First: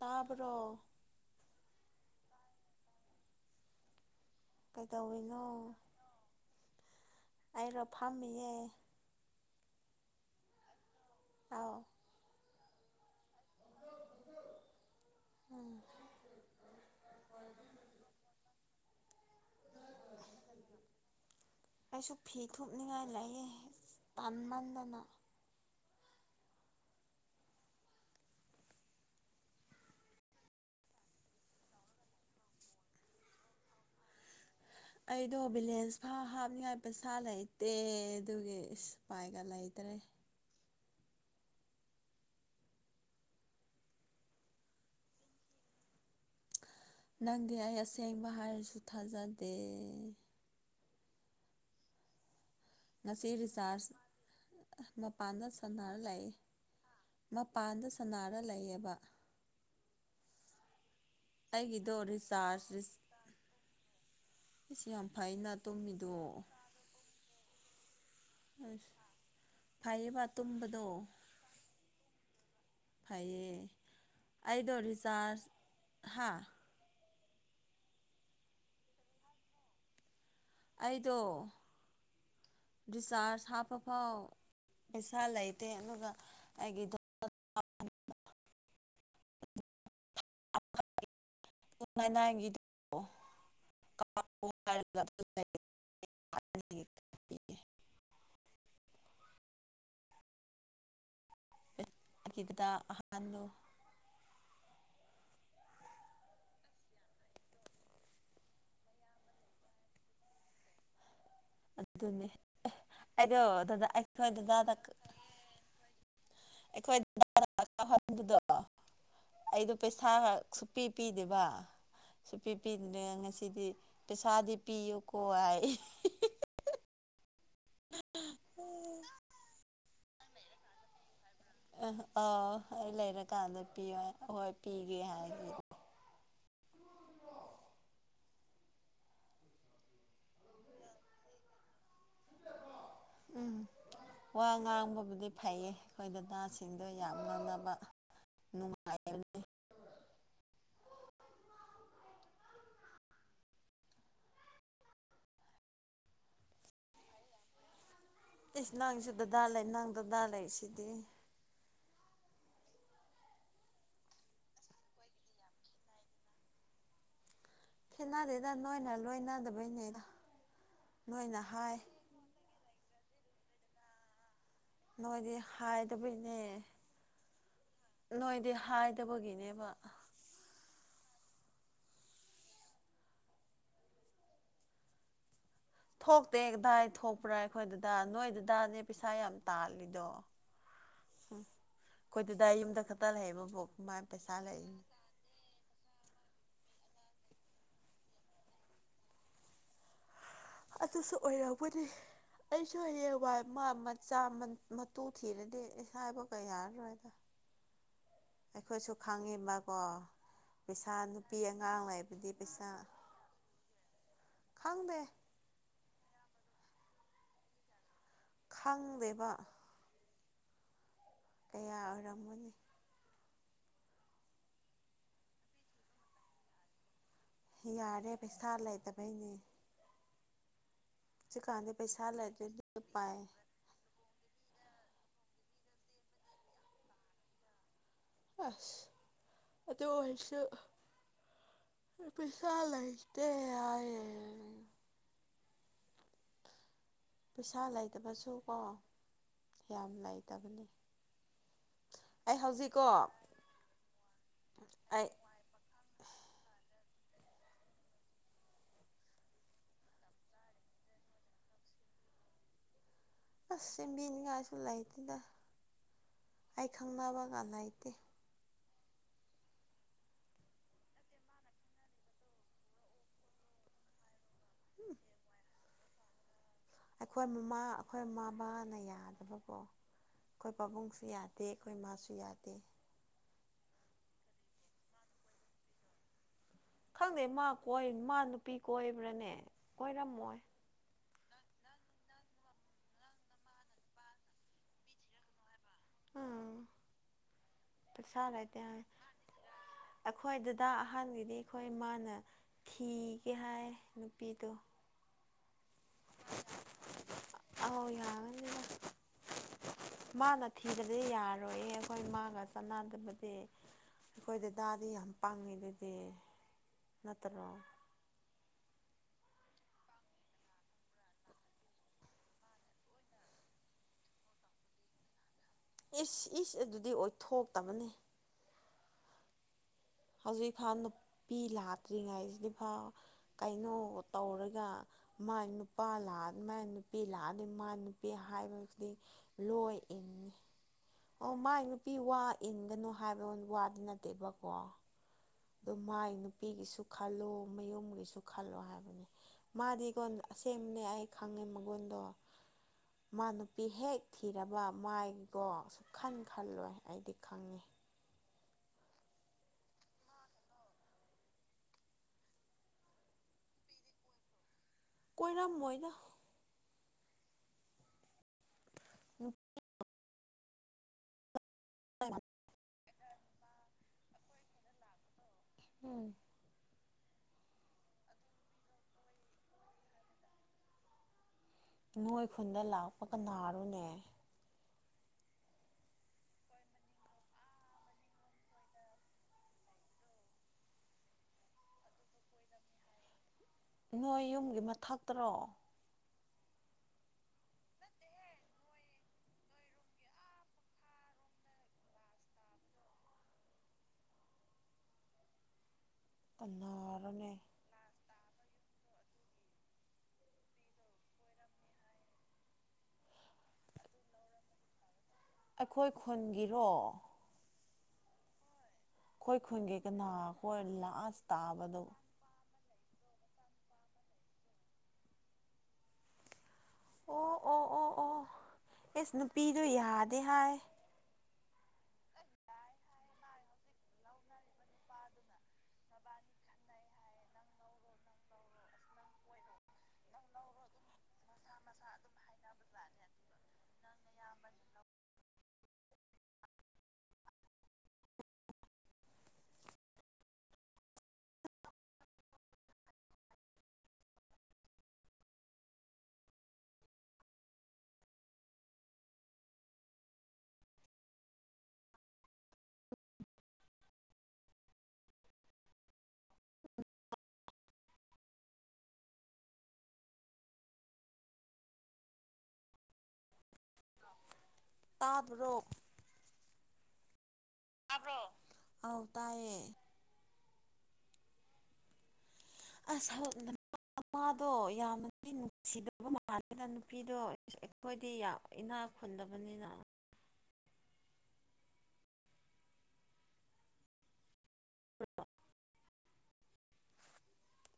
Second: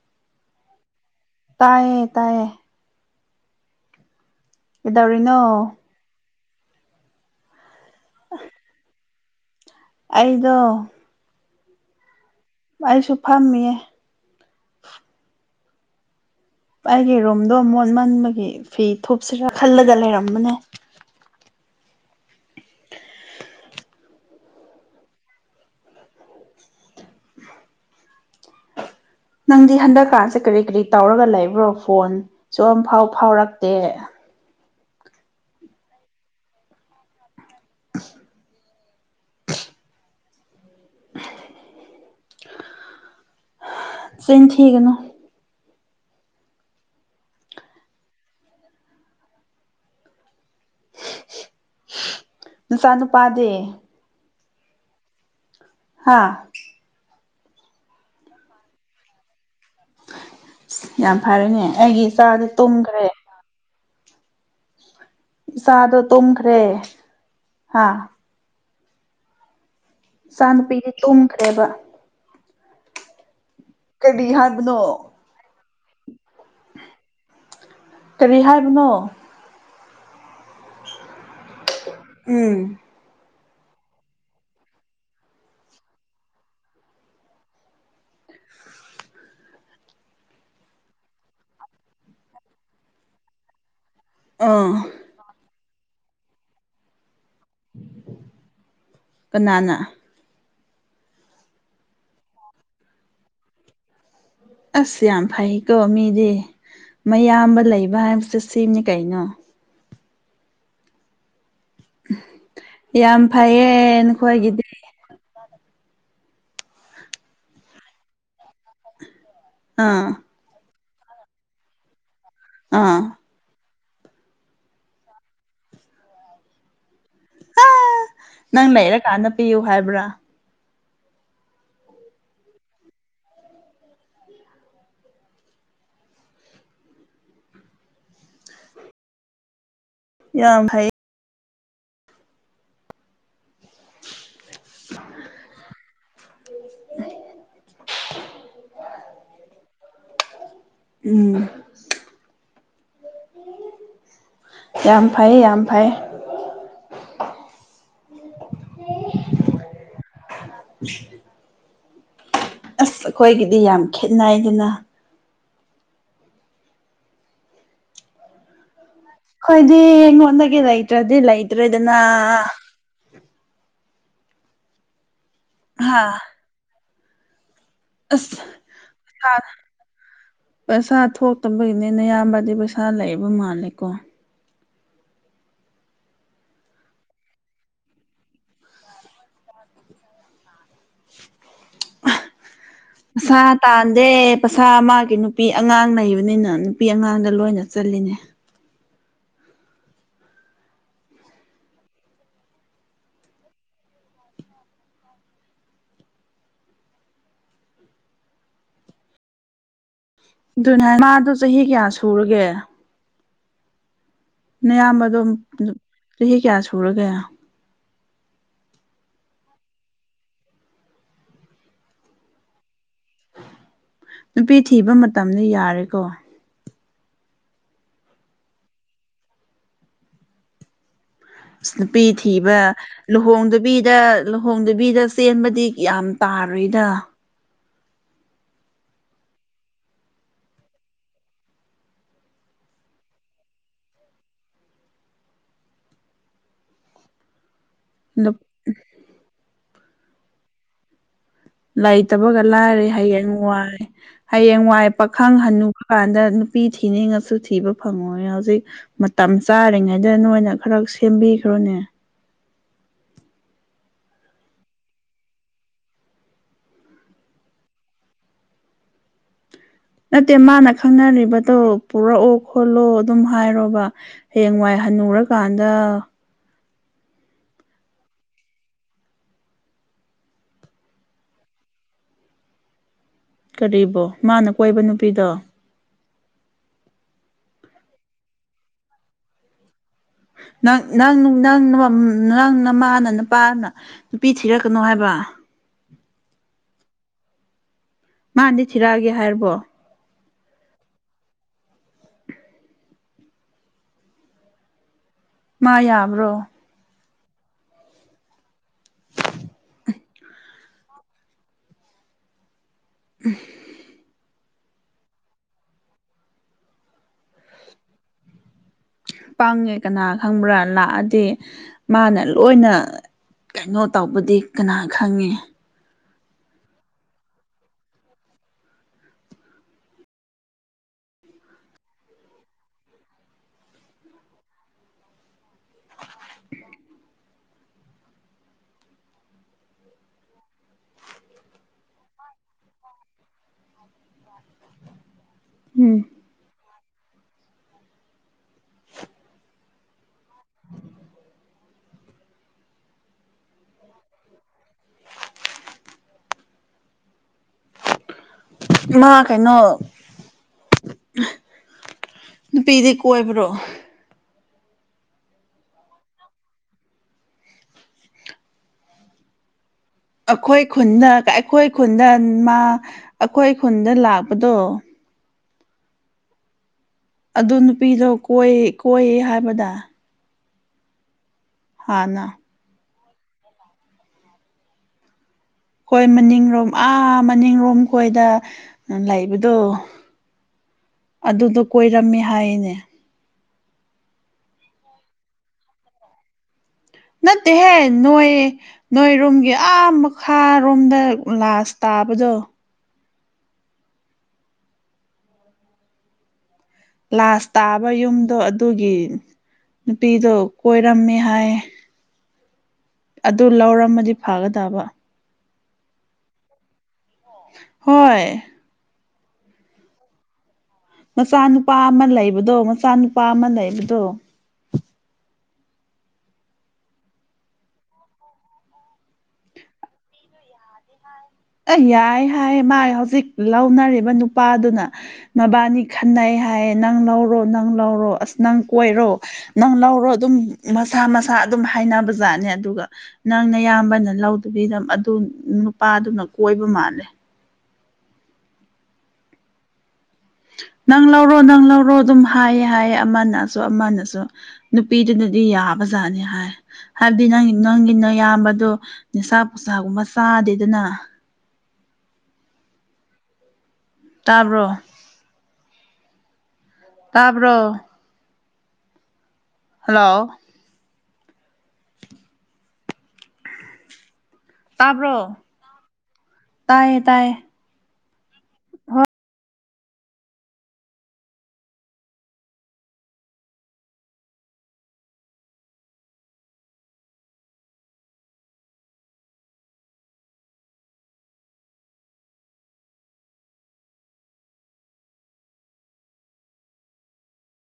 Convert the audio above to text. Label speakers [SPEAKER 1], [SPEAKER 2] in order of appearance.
[SPEAKER 1] ꯇꯥꯕꯔꯣ
[SPEAKER 2] ꯇꯥꯏꯌꯦ ꯇꯥꯏꯌꯦ ꯀꯩꯗꯧꯔꯤꯅꯣ
[SPEAKER 1] ꯀꯩꯇꯧꯋꯤꯅꯣ ꯑꯩꯔꯣ ꯐꯝꯃꯤꯌꯦ
[SPEAKER 2] ꯑꯩꯗꯣ
[SPEAKER 1] [unintelligible]
[SPEAKER 2] ꯑꯩꯁꯨ ꯐꯝꯃꯤꯌꯦ
[SPEAKER 1] [unintelligible]
[SPEAKER 2] ꯑꯩꯒꯤ ꯔꯨꯝꯗꯣ ꯃꯣꯠꯃꯟꯕꯒꯤ ꯐꯤ ꯊꯨꯞꯁꯤꯔꯥ ꯈꯜꯂꯒ ꯂꯩꯔꯝꯕꯅꯦ
[SPEAKER 1] ꯑꯩꯁꯨ ꯐꯤ ꯊꯨꯞꯅꯤꯡꯉꯥꯏ ꯂꯩꯌꯦ ꯇꯟꯃꯟꯗꯅ
[SPEAKER 2] ꯅꯪꯗꯤ ꯍꯟꯗꯛꯀꯥꯟꯁꯦ ꯀꯔꯤ ꯀꯔꯤ ꯇꯧꯔꯒ ꯂꯩꯕ꯭ꯔꯣ ꯐꯣꯟ ꯁꯨ ꯑꯝꯐꯥꯎ ꯐꯥꯎꯔꯛꯇꯦ
[SPEAKER 1] ꯑꯩꯗꯣ ꯕꯦꯂꯦꯟꯁ ꯐꯥꯎ ꯍꯥꯞꯅꯤꯡꯉꯥꯏ ꯄꯩꯁꯥ ꯂꯩꯇꯦ ꯑꯗꯨꯒꯤ ꯏꯁ ꯄꯥꯏꯒ ꯂꯩꯇ꯭ꯔꯦ
[SPEAKER 2] [unintelligible] ꯆꯤꯟ ꯊꯤꯒꯅꯨ
[SPEAKER 1] ꯅꯪꯗꯤ ꯑꯩ ꯑꯁꯦꯡꯕ ꯍꯥꯏꯔꯁꯨ ꯊꯥꯖꯗꯦ
[SPEAKER 2] ꯅꯨꯆꯥ ꯅꯨꯨꯄꯥꯗꯤ
[SPEAKER 1] ꯑ ꯃꯄꯥꯟꯗ ꯁꯥꯅꯔ
[SPEAKER 2] ꯍꯥ
[SPEAKER 1] ꯂꯩ ꯃꯄꯥꯟꯗ ꯁꯥꯅꯔ ꯂꯩꯌꯦꯕ
[SPEAKER 2] ꯌꯥꯝ ꯐꯔꯦꯅꯦ
[SPEAKER 1] ꯑꯩꯒꯤꯗꯣ
[SPEAKER 2] ꯑꯩꯒꯤ ꯏꯆꯥꯗꯤ
[SPEAKER 1] ꯔꯤꯆꯥꯔꯖ ꯔꯤꯁ
[SPEAKER 2] ꯇꯨꯝꯈ꯭ꯔꯦ
[SPEAKER 1] ꯏꯁ ꯌꯥꯝ ꯐꯩ
[SPEAKER 2] ꯏꯆꯥꯗꯣ ꯇꯨꯝꯈ꯭ꯔꯦ ꯍꯥ
[SPEAKER 1] ꯑꯁ ꯐꯩꯌꯦꯕ
[SPEAKER 2] ꯏꯆꯥ
[SPEAKER 1] ꯇꯨꯝꯕꯗꯣ
[SPEAKER 2] ꯅꯨꯨꯄꯤꯗꯤ ꯇꯨꯝꯈ꯭ꯔꯦꯕ
[SPEAKER 1] ꯐꯩꯌꯦ
[SPEAKER 2] ꯀꯔꯤ
[SPEAKER 1] ꯑꯩꯗꯣ
[SPEAKER 2] ꯍꯥꯏꯕꯅꯣ
[SPEAKER 1] ꯔꯤꯆꯥꯔꯖ ꯍꯥ
[SPEAKER 2] ꯀꯔꯤ ꯍꯥꯏꯕꯅꯣ
[SPEAKER 1] ꯑꯩꯗꯣ
[SPEAKER 2] ꯎꯝ
[SPEAKER 1] ꯔꯤꯆꯥꯔꯖ ꯍꯥꯞꯄꯐꯥꯎ ꯄꯩꯁꯥ ꯂꯩꯇꯦ ꯑꯗꯨꯒ ꯑꯩꯒꯤꯗꯣ
[SPEAKER 2] ꯑꯥ
[SPEAKER 1] [unintelligible] [unintelligible]
[SPEAKER 2] ꯀꯅꯥꯅ
[SPEAKER 1] [unintelligible]
[SPEAKER 2] ꯑꯁ ꯌꯥꯝ ꯐꯩꯀꯣ ꯃꯤꯗꯤ ꯃꯌꯥꯝꯕ ꯂꯩꯕ ꯍꯥꯏꯕꯁꯦ ꯁꯤꯅꯤ ꯀꯩꯅꯣ
[SPEAKER 1] ꯑꯗꯨꯅꯦ ꯑꯦ
[SPEAKER 2] ꯌꯥꯝ
[SPEAKER 1] ꯑꯩꯗꯣ
[SPEAKER 2] ꯐꯩꯌꯦ
[SPEAKER 1] ꯗꯥꯗꯥ ꯑꯩꯈꯣꯏ
[SPEAKER 2] ꯅꯈꯣꯏꯒꯤꯗꯤ
[SPEAKER 1] ꯗꯥꯗꯥꯗ
[SPEAKER 2] ꯑꯥ
[SPEAKER 1] [unintelligible] ꯄꯤ ꯄꯤꯗꯦꯕ ꯁꯨꯄꯤ
[SPEAKER 2] ꯑꯥ
[SPEAKER 1] [unintelligible] ꯉꯁꯤꯗꯤ ꯄꯩꯁꯥꯗꯤ ꯄꯤꯌꯣꯀꯣ ꯍꯥꯏꯌꯦ [unintelligible]
[SPEAKER 2] [unintelligible] ꯅꯪ ꯂꯩꯔ ꯀꯥꯟꯗ ꯄꯤꯌꯨ ꯍꯥꯏꯕ꯭ꯔꯥ
[SPEAKER 1] ꯑꯦ ꯑ ꯑꯩ ꯂꯩꯔꯀꯥꯟꯗ ꯄꯤꯌꯣ [unintelligible] ꯍꯣꯏ ꯄꯤꯒꯦ ꯍꯥꯏ [unintelligible] [unintelligible]
[SPEAKER 2] ꯌꯥꯝ [unintelligible]
[SPEAKER 1] [unintelligible] ꯎꯝ ꯋꯥ ꯉꯥꯡꯕꯕꯨꯗꯤ ꯐꯩꯌꯦ ꯑꯩꯈꯣꯏ ꯗꯗꯥꯁꯤꯡꯗꯣ ꯌꯥꯝ ꯉꯥꯡꯅꯕ ꯅꯨꯡꯉꯥꯏ
[SPEAKER 2] ꯎꯝ [unintelligible] ꯌꯥꯝ ꯐꯩꯌ ꯌꯥꯝ ꯐꯩꯌ
[SPEAKER 1] ꯏꯁꯁ ꯅꯪꯁꯨ ꯗꯥꯥꯗꯥ ꯂꯩ ꯅꯪ ꯗꯥꯗꯥ ꯂꯩ ꯁꯤꯗꯤ
[SPEAKER 2] ꯑꯁ ꯑꯩꯈꯣꯏꯒꯤꯗꯤ ꯌꯥꯝ ꯈꯦꯠꯅꯩꯗꯅ
[SPEAKER 1] ꯈꯦꯠꯅꯗꯦꯗ ꯅꯣꯏꯅ [unintelligible]
[SPEAKER 2] ꯑꯩꯈꯣꯌꯗꯤ ꯏꯉꯣꯟꯗꯒꯤ ꯂꯩꯇ꯭ꯔꯥꯗꯤ
[SPEAKER 1] ꯅꯣꯏꯅ ꯍꯥꯏ
[SPEAKER 2] ꯂꯩꯇ꯭ꯔꯦꯗꯅ
[SPEAKER 1] ꯅꯣꯏꯗꯤ
[SPEAKER 2] ꯍꯥ
[SPEAKER 1] ꯍꯥꯏꯗꯕꯩꯅꯦ
[SPEAKER 2] ꯑꯁ
[SPEAKER 1] ꯅꯣꯏꯗꯤ ꯍꯥꯏꯗꯕꯒꯤꯅꯦꯕ
[SPEAKER 2] ꯄꯩꯁꯥ ꯊꯣꯛꯇꯕꯩꯅꯦ ꯅꯌꯥꯝꯕꯗꯤ ꯄꯩꯁꯥ ꯂꯩꯕ ꯃꯥꯜꯂꯦꯀꯣ
[SPEAKER 1] ꯊꯣꯛꯇꯦ ꯀꯥꯗꯥꯏ ꯊꯣꯛꯄ꯭ꯔꯥ ꯑꯩꯈꯣꯏ ꯗꯥꯗꯥ ꯅꯣꯏ ꯗꯥꯗꯥꯅꯦ ꯄꯩꯁꯥ ꯌꯥꯝ ꯇꯥꯜꯂꯤꯗꯣ [unintelligible] ꯑꯩꯈꯣꯏ ꯗꯥꯥꯗꯥ ꯌꯨꯝꯗ ꯈꯛꯇ
[SPEAKER 2] ꯃꯁꯥ
[SPEAKER 1] ꯂꯩꯌꯕꯕꯨ ꯃꯥꯏ
[SPEAKER 2] ꯇꯥꯟꯗꯦ
[SPEAKER 1] ꯄꯩꯁꯥ ꯂꯩꯌ
[SPEAKER 2] ꯃꯥꯒꯤ ꯅꯨꯄꯤ ꯑꯉꯥꯡ ꯂꯩꯩꯕꯅꯤꯅ ꯅꯨꯄꯤ ꯑꯉꯥꯡꯗ ꯂꯣꯏꯅ ꯆꯜꯂꯤꯅꯦ
[SPEAKER 1] [unintelligible] ꯑꯗꯨꯁꯨ ꯑꯣꯏꯔꯝꯒꯅꯤ ꯑꯩꯁꯨ ꯍꯌꯦꯡ ꯋꯥꯏ ꯃꯥ ꯃꯆꯥ ꯃꯇꯨ ꯊꯤꯔꯗꯤ ꯍꯥꯏꯕꯒ ꯌꯥꯔꯔꯣꯏꯗ ꯑꯩꯈꯣꯏꯁꯨ ꯈꯪꯉꯤ ꯃꯥꯀꯣ ꯄꯩꯁꯥ
[SPEAKER 2] ꯑꯗꯨꯅ ꯃꯥꯗꯣ
[SPEAKER 1] ꯅꯨꯄꯤ
[SPEAKER 2] ꯆꯍꯤ
[SPEAKER 1] ꯑꯉꯥꯡ
[SPEAKER 2] ꯀꯌꯥ
[SPEAKER 1] ꯂꯩꯕꯗꯤ
[SPEAKER 2] ꯁꯨꯔꯒꯦ
[SPEAKER 1] ꯄꯩꯁꯥ ꯈꯪꯗꯦ
[SPEAKER 2] ꯅꯌꯥꯝꯕꯗꯣ ꯅꯨ ꯆꯍꯤ ꯀꯌꯥ ꯁꯨꯔꯒꯦ
[SPEAKER 1] ꯈꯪꯗꯦꯕ ꯀꯌꯥ ꯑꯣꯏꯔꯝꯒꯅꯤ
[SPEAKER 2] ꯅꯨꯄꯤ ꯊꯤꯕ ꯃꯇꯝꯅꯤ ꯌꯥꯔꯦꯀꯣ
[SPEAKER 1] ꯌꯥꯔꯦ ꯄꯩꯁꯥ ꯂꯩꯇꯕꯩꯅꯦ ꯍꯧꯖꯤꯛꯀꯥꯟꯗꯤ ꯄꯩꯁꯥ
[SPEAKER 2] ꯅꯨꯄꯤ ꯊꯤꯕ
[SPEAKER 1] ꯂꯩꯇ꯭ꯔꯗꯤ ꯎꯄꯥꯏ
[SPEAKER 2] ꯂꯨꯍꯣꯡꯗꯕꯤꯗ ꯂꯨꯍꯣꯡꯗꯕꯤꯗ ꯆꯦꯟꯕꯗꯤ ꯌꯥꯝ ꯇꯥꯔꯤꯗ
[SPEAKER 1] ꯑꯁ ꯑꯗꯨ ꯑꯣꯏꯔꯁꯨ ꯄꯩꯁꯥ ꯂꯩꯇꯦ ꯍꯥꯏꯌꯦ ꯄꯩꯁꯥ ꯂꯩꯇꯕꯁꯨ ꯀꯣ ꯌꯥꯝ ꯂꯩꯇꯕꯅꯤ ꯑꯩ
[SPEAKER 2] ꯂꯩꯇꯕꯒ
[SPEAKER 1] ꯍꯧꯖꯤꯛꯀꯣ
[SPEAKER 2] ꯂꯥꯏꯔꯦ ꯍꯌꯦꯡ ꯋꯥꯏ ꯍꯌꯦꯡ ꯋꯥꯏ
[SPEAKER 1] ꯑꯩ
[SPEAKER 2] ꯄꯥꯈꯪ ꯍꯅꯨ ꯀꯥꯟꯗ ꯅꯨꯄꯤ ꯊꯤꯅꯤꯡꯉꯁꯨ ꯊꯤꯕ ꯐꯪꯉꯣ ꯍꯧꯖꯤꯛ ꯃꯇꯝ ꯆꯥꯔꯤꯉꯩꯗ ꯅꯣꯏꯅ ꯈꯔ ꯁꯦꯝꯕꯤꯈ꯭ꯔꯣꯅꯦ
[SPEAKER 1] ꯑꯁ ꯁꯦꯝꯕꯤꯅꯤꯡꯉꯥꯏꯁꯨ ꯂꯩꯇꯦꯗ ꯑꯩ ꯈꯪꯅꯕꯒ ꯂꯩꯇꯦ
[SPEAKER 2] ꯅꯠꯇꯦ ꯃꯥꯅ ꯈꯪꯅꯔꯤꯕꯗꯣ ꯄꯨꯔꯛꯑꯣ ꯈꯣꯠꯂꯣ ꯑꯗꯨꯝ ꯍꯥꯏꯔꯣꯕ ꯍꯌꯦꯡꯋꯥꯏ ꯍꯟꯅꯨꯔꯀꯥꯟꯗ
[SPEAKER 1] ꯑꯩꯈꯣꯏ ꯃꯃꯥ ꯑꯩꯈꯣꯏ ꯃꯃꯥꯕꯥꯅ ꯌꯥꯗꯕꯀꯣ ꯑꯩꯈꯣꯏ ꯄꯥꯕꯨꯡꯁꯨ ꯌꯥꯗꯦ ꯑꯩꯈꯣꯏ ꯃꯥꯁꯨ ꯌꯥꯗꯦ
[SPEAKER 2] ꯀꯔꯤꯕꯣ ꯃꯥꯅ ꯀꯣꯏꯕ ꯅꯨꯄꯤꯗꯣ
[SPEAKER 1] ꯈꯪꯗꯦ ꯃꯥ ꯀꯣꯏ ꯃꯥ ꯅꯨꯄꯤ ꯀꯣꯏꯕ꯭ꯔꯥꯅꯦ ꯀꯣꯏꯔꯝꯃꯣꯏ
[SPEAKER 2] ꯅꯪ ꯅꯪ ꯅꯪ ꯅꯪ ꯅꯃꯥꯅ ꯅꯨꯄꯥꯅ ꯅꯨꯄꯤ ꯊꯤꯔꯛꯀꯅꯣ ꯍꯥꯏꯕ
[SPEAKER 1] ꯎꯝ ꯄꯩꯁꯥ ꯂꯩꯇꯦ
[SPEAKER 2] ꯃꯥꯅꯗꯤ
[SPEAKER 1] ꯍꯥꯏ
[SPEAKER 2] ꯊꯤꯔꯛꯑꯒꯦ ꯍꯥꯏꯔꯕꯣ
[SPEAKER 1] ꯑꯩꯈꯣꯏ ꯗꯥꯗꯥ ꯑꯍꯥꯟꯕꯒꯤꯗꯤ ꯑꯩꯈꯣꯏ ꯃꯥꯅ ꯊꯤꯒꯦ ꯍꯥꯏ ꯅꯨꯄꯤꯗꯣ
[SPEAKER 2] ꯃꯥ ꯌꯥꯕ꯭ꯔꯣ
[SPEAKER 1] ꯑꯧ ꯌꯥꯒꯅꯤꯗ ꯃꯥꯅ ꯊꯤꯕꯗꯤ ꯌꯥꯔꯣꯏꯌꯦ ꯑꯩꯈꯣꯏ ꯃꯥꯒ ꯆꯥꯟꯅꯗꯕꯗꯤ ꯑꯩꯈꯣꯏ ꯗꯥꯗꯥꯗꯤ ꯌꯥꯝ ꯄꯡꯉꯤꯗꯨꯗꯤ ꯅꯠꯇ꯭ꯔꯣ
[SPEAKER 2] ꯄꯡꯉꯦ ꯀꯅꯥ ꯈꯪꯕ꯭ꯔꯥ ꯂꯥꯛꯑꯗꯤ ꯃꯥꯅ ꯂꯣꯏꯅ ꯀꯩꯅꯣ ꯇꯧꯕꯗꯤ ꯀꯅꯥ ꯈꯪꯉꯤ
[SPEAKER 1] ꯏꯁ ꯏꯁ ꯑꯗꯨꯗꯤ ꯑꯣꯏꯊꯣꯛꯇꯕꯅꯦ ꯍꯧꯖꯤꯛꯐꯥꯎ ꯅꯨꯄꯤ ꯂꯥꯛꯇ꯭ꯔꯤꯉꯥꯏꯁꯤꯐꯥꯎ ꯀꯩꯅꯣ ꯇꯧꯔꯒ ꯃꯥꯏ ꯅꯨꯄꯥ ꯂꯥꯛꯑ ꯃꯥꯏ ꯅꯨꯄꯤ ꯂꯥꯛꯑꯗꯤ ꯃꯥꯏ ꯅꯨꯄꯤ ꯍꯥꯏꯕꯁꯤꯗꯤ ꯂꯣꯏ ꯏꯟꯅꯤ ꯑꯣ ꯃꯥꯏ ꯅꯨꯄꯤ ꯋꯥ ꯏꯟꯒꯅꯨ ꯍꯥꯏꯕ ꯋꯥꯗꯤ ꯅꯠꯇꯦꯕꯀꯣ ꯑꯗꯨ
[SPEAKER 2] ꯎꯝ
[SPEAKER 1] ꯃꯥꯏ ꯅꯨꯄꯤꯒꯤꯁꯨ ꯈꯜꯂꯣ ꯃꯌꯨꯝꯒꯤꯁꯨ ꯈꯜꯂꯣ ꯍꯥꯏꯕꯅꯤ ꯃꯥꯗꯤꯀꯣ ꯑꯁꯦꯡꯕꯅꯦ ꯑꯩ ꯈꯪꯉꯦ ꯃꯒꯨꯟꯗꯣ ꯃꯥ ꯅꯨꯄꯤ ꯍꯦꯛ ꯊꯤꯔꯕ ꯃꯥꯏ ꯒꯣ ꯈꯟ ꯈꯜꯂꯣꯏ ꯑꯩꯗꯤ ꯈꯪꯉꯦ
[SPEAKER 2] ꯃꯥ ꯀꯩꯅꯣ ꯅꯨꯄꯤꯗꯤ ꯀꯣꯏꯕ꯭ꯔꯣ
[SPEAKER 1] ꯀꯣꯏꯔꯝꯃꯣꯏꯗ ꯎ [unintelligible]
[SPEAKER 2] ꯑꯩꯈꯣꯏ ꯈꯨꯟꯗ ꯑꯩꯈꯣꯏ ꯈꯨꯟꯗ ꯃꯥ ꯑꯩꯈꯣꯏ ꯈꯨꯟꯗ ꯂꯥꯛꯄꯗꯣ
[SPEAKER 1] ꯎꯝ
[SPEAKER 2] ꯑꯗꯨ ꯅꯨꯄꯤꯗꯣ ꯀꯣꯏ ꯀꯣꯏꯌꯦ ꯍꯥꯏꯕꯗ ꯍꯥꯟꯅ
[SPEAKER 1] ꯅꯣꯏ ꯈꯨꯟꯗ ꯂꯥꯛꯄꯒ ꯅꯥꯔꯣꯅꯦ
[SPEAKER 2] ꯍꯣꯏ ꯃꯅꯤꯡꯔꯣꯝ ꯑꯥ ꯃꯅꯤꯡꯔꯣꯝ ꯈꯣꯏꯗ ꯎꯝ ꯂꯩꯕꯗꯣ ꯑꯗꯨꯗꯣ ꯀꯣꯏꯔꯝꯃꯦ ꯍꯥꯏꯌꯦꯅꯦ
[SPEAKER 1] ꯅꯣꯏ ꯌꯨꯝꯒꯤ ꯃꯊꯛꯇꯔꯣ
[SPEAKER 2] ꯅꯠꯇꯦꯍꯦ ꯅꯣꯏ ꯅꯣꯏꯔꯣꯝꯒꯤ ꯑꯥ ꯃꯈꯥꯔꯣꯝꯗ ꯂꯥꯁ ꯇꯥꯕꯗꯣ
[SPEAKER 1] ꯀꯅꯥꯔ
[SPEAKER 2] ꯂꯥꯁ ꯇꯥꯕ ꯌꯨꯝꯗꯣ ꯑꯗꯨꯒꯤ ꯅꯨꯄꯤꯗꯣ ꯀꯣꯏꯔꯝꯃꯦ ꯍꯥꯏ ꯑꯗꯨ ꯂꯧꯔꯝꯃꯗꯤ ꯐꯒꯗꯕ
[SPEAKER 1] ꯑꯩꯈꯣꯏ ꯈꯨꯟꯒꯤꯔꯣ
[SPEAKER 2] ꯍꯣꯏ
[SPEAKER 1] ꯑꯩꯈꯣꯏ ꯈꯨꯟꯒꯤ ꯀꯅꯥ ꯈꯣꯏ ꯂꯥꯛ
[SPEAKER 2] ꯃꯆꯥ ꯅꯨꯨꯄꯥ ꯑꯃ ꯂꯩꯕꯗꯣ ꯃꯆꯥ ꯅꯨꯨꯄꯥ ꯑꯃ ꯂꯩꯕꯗꯣ
[SPEAKER 1] ꯑꯣ ꯑꯣ ꯑꯣ ꯑꯣ ꯑꯦꯁ ꯅꯨꯄꯤꯗꯨ ꯌꯥꯗꯦ ꯍꯥꯏ
[SPEAKER 2] ꯑꯦ ꯌꯥꯏ ꯍꯥꯏ ꯃꯥꯥꯏ ꯍꯧꯖꯤꯛ ꯂꯧꯅꯔꯤꯕ ꯅꯨꯄꯥꯗꯨꯅ ꯃꯕꯥꯅꯤ ꯈꯟꯅꯩ ꯍꯥꯏꯌꯦ ꯅꯪ ꯂꯧꯔꯣ ꯅꯪ ꯂꯧꯔꯣ ꯑꯁ ꯅꯪ ꯀꯣꯏꯔꯣ ꯅꯪ ꯂꯧꯔꯣ ꯑꯗꯨꯝ ꯃꯁꯥ ꯃꯁꯥ ꯑꯗꯨꯝ ꯍꯥꯏꯅꯕ ꯖꯥꯠꯅꯦ ꯑꯗꯨꯒ ꯅꯪ ꯅꯌꯥꯝꯕꯅ ꯂꯧꯗꯕꯤꯗ ꯑꯗꯨ ꯅꯨꯄꯥꯗꯨꯅ ꯀꯣꯏꯕ ꯃꯥꯜꯂꯦ ꯅꯪ ꯂꯧꯔꯣ ꯅꯪ ꯂꯧꯔꯣ ꯑꯗꯨꯝ ꯍꯥꯏꯌꯦ ꯍꯥꯏꯌꯦ ꯑꯃꯅꯁꯨ ꯑꯃꯅꯁꯨ ꯅꯨꯄꯤꯗꯨꯅꯗꯤ ꯌꯥꯕꯖꯥꯠꯅꯤ ꯍꯥꯏ ꯍꯥꯏꯕꯗꯤ ꯅꯪ ꯅꯪꯒꯤ ꯅꯌꯥꯝꯕꯗꯣ ꯅꯤꯁꯥ ꯄꯨꯁꯥꯒꯨꯝꯕ ꯆꯥꯗꯦꯗꯅ ꯇꯥꯕ꯭ꯔꯣ ꯇꯥꯕ꯭ꯔꯣ ꯍꯜꯂꯣ
[SPEAKER 1] ꯂꯐ [unintelligible]
[SPEAKER 2] ꯇꯥꯕ꯭ꯔꯣ ꯇꯥꯏꯌꯦ ꯇꯥꯢꯌꯦ
[SPEAKER 1] ꯇꯥꯕ꯭ꯔꯣ ꯑꯥꯎ ꯇꯥꯏꯌꯦ ꯑꯁ [unintelligible] ꯑꯃꯗꯣ ꯌꯥꯝꯅꯗꯤ ꯅꯨꯡꯁꯤꯗꯕ ꯃꯜꯂꯤꯗ ꯅꯨꯄꯤꯗꯣ ꯑꯩꯈꯣꯏꯗꯤ ꯌꯥꯝ ꯏꯅꯥꯛ ꯈꯨꯟꯗꯕꯅꯤꯅ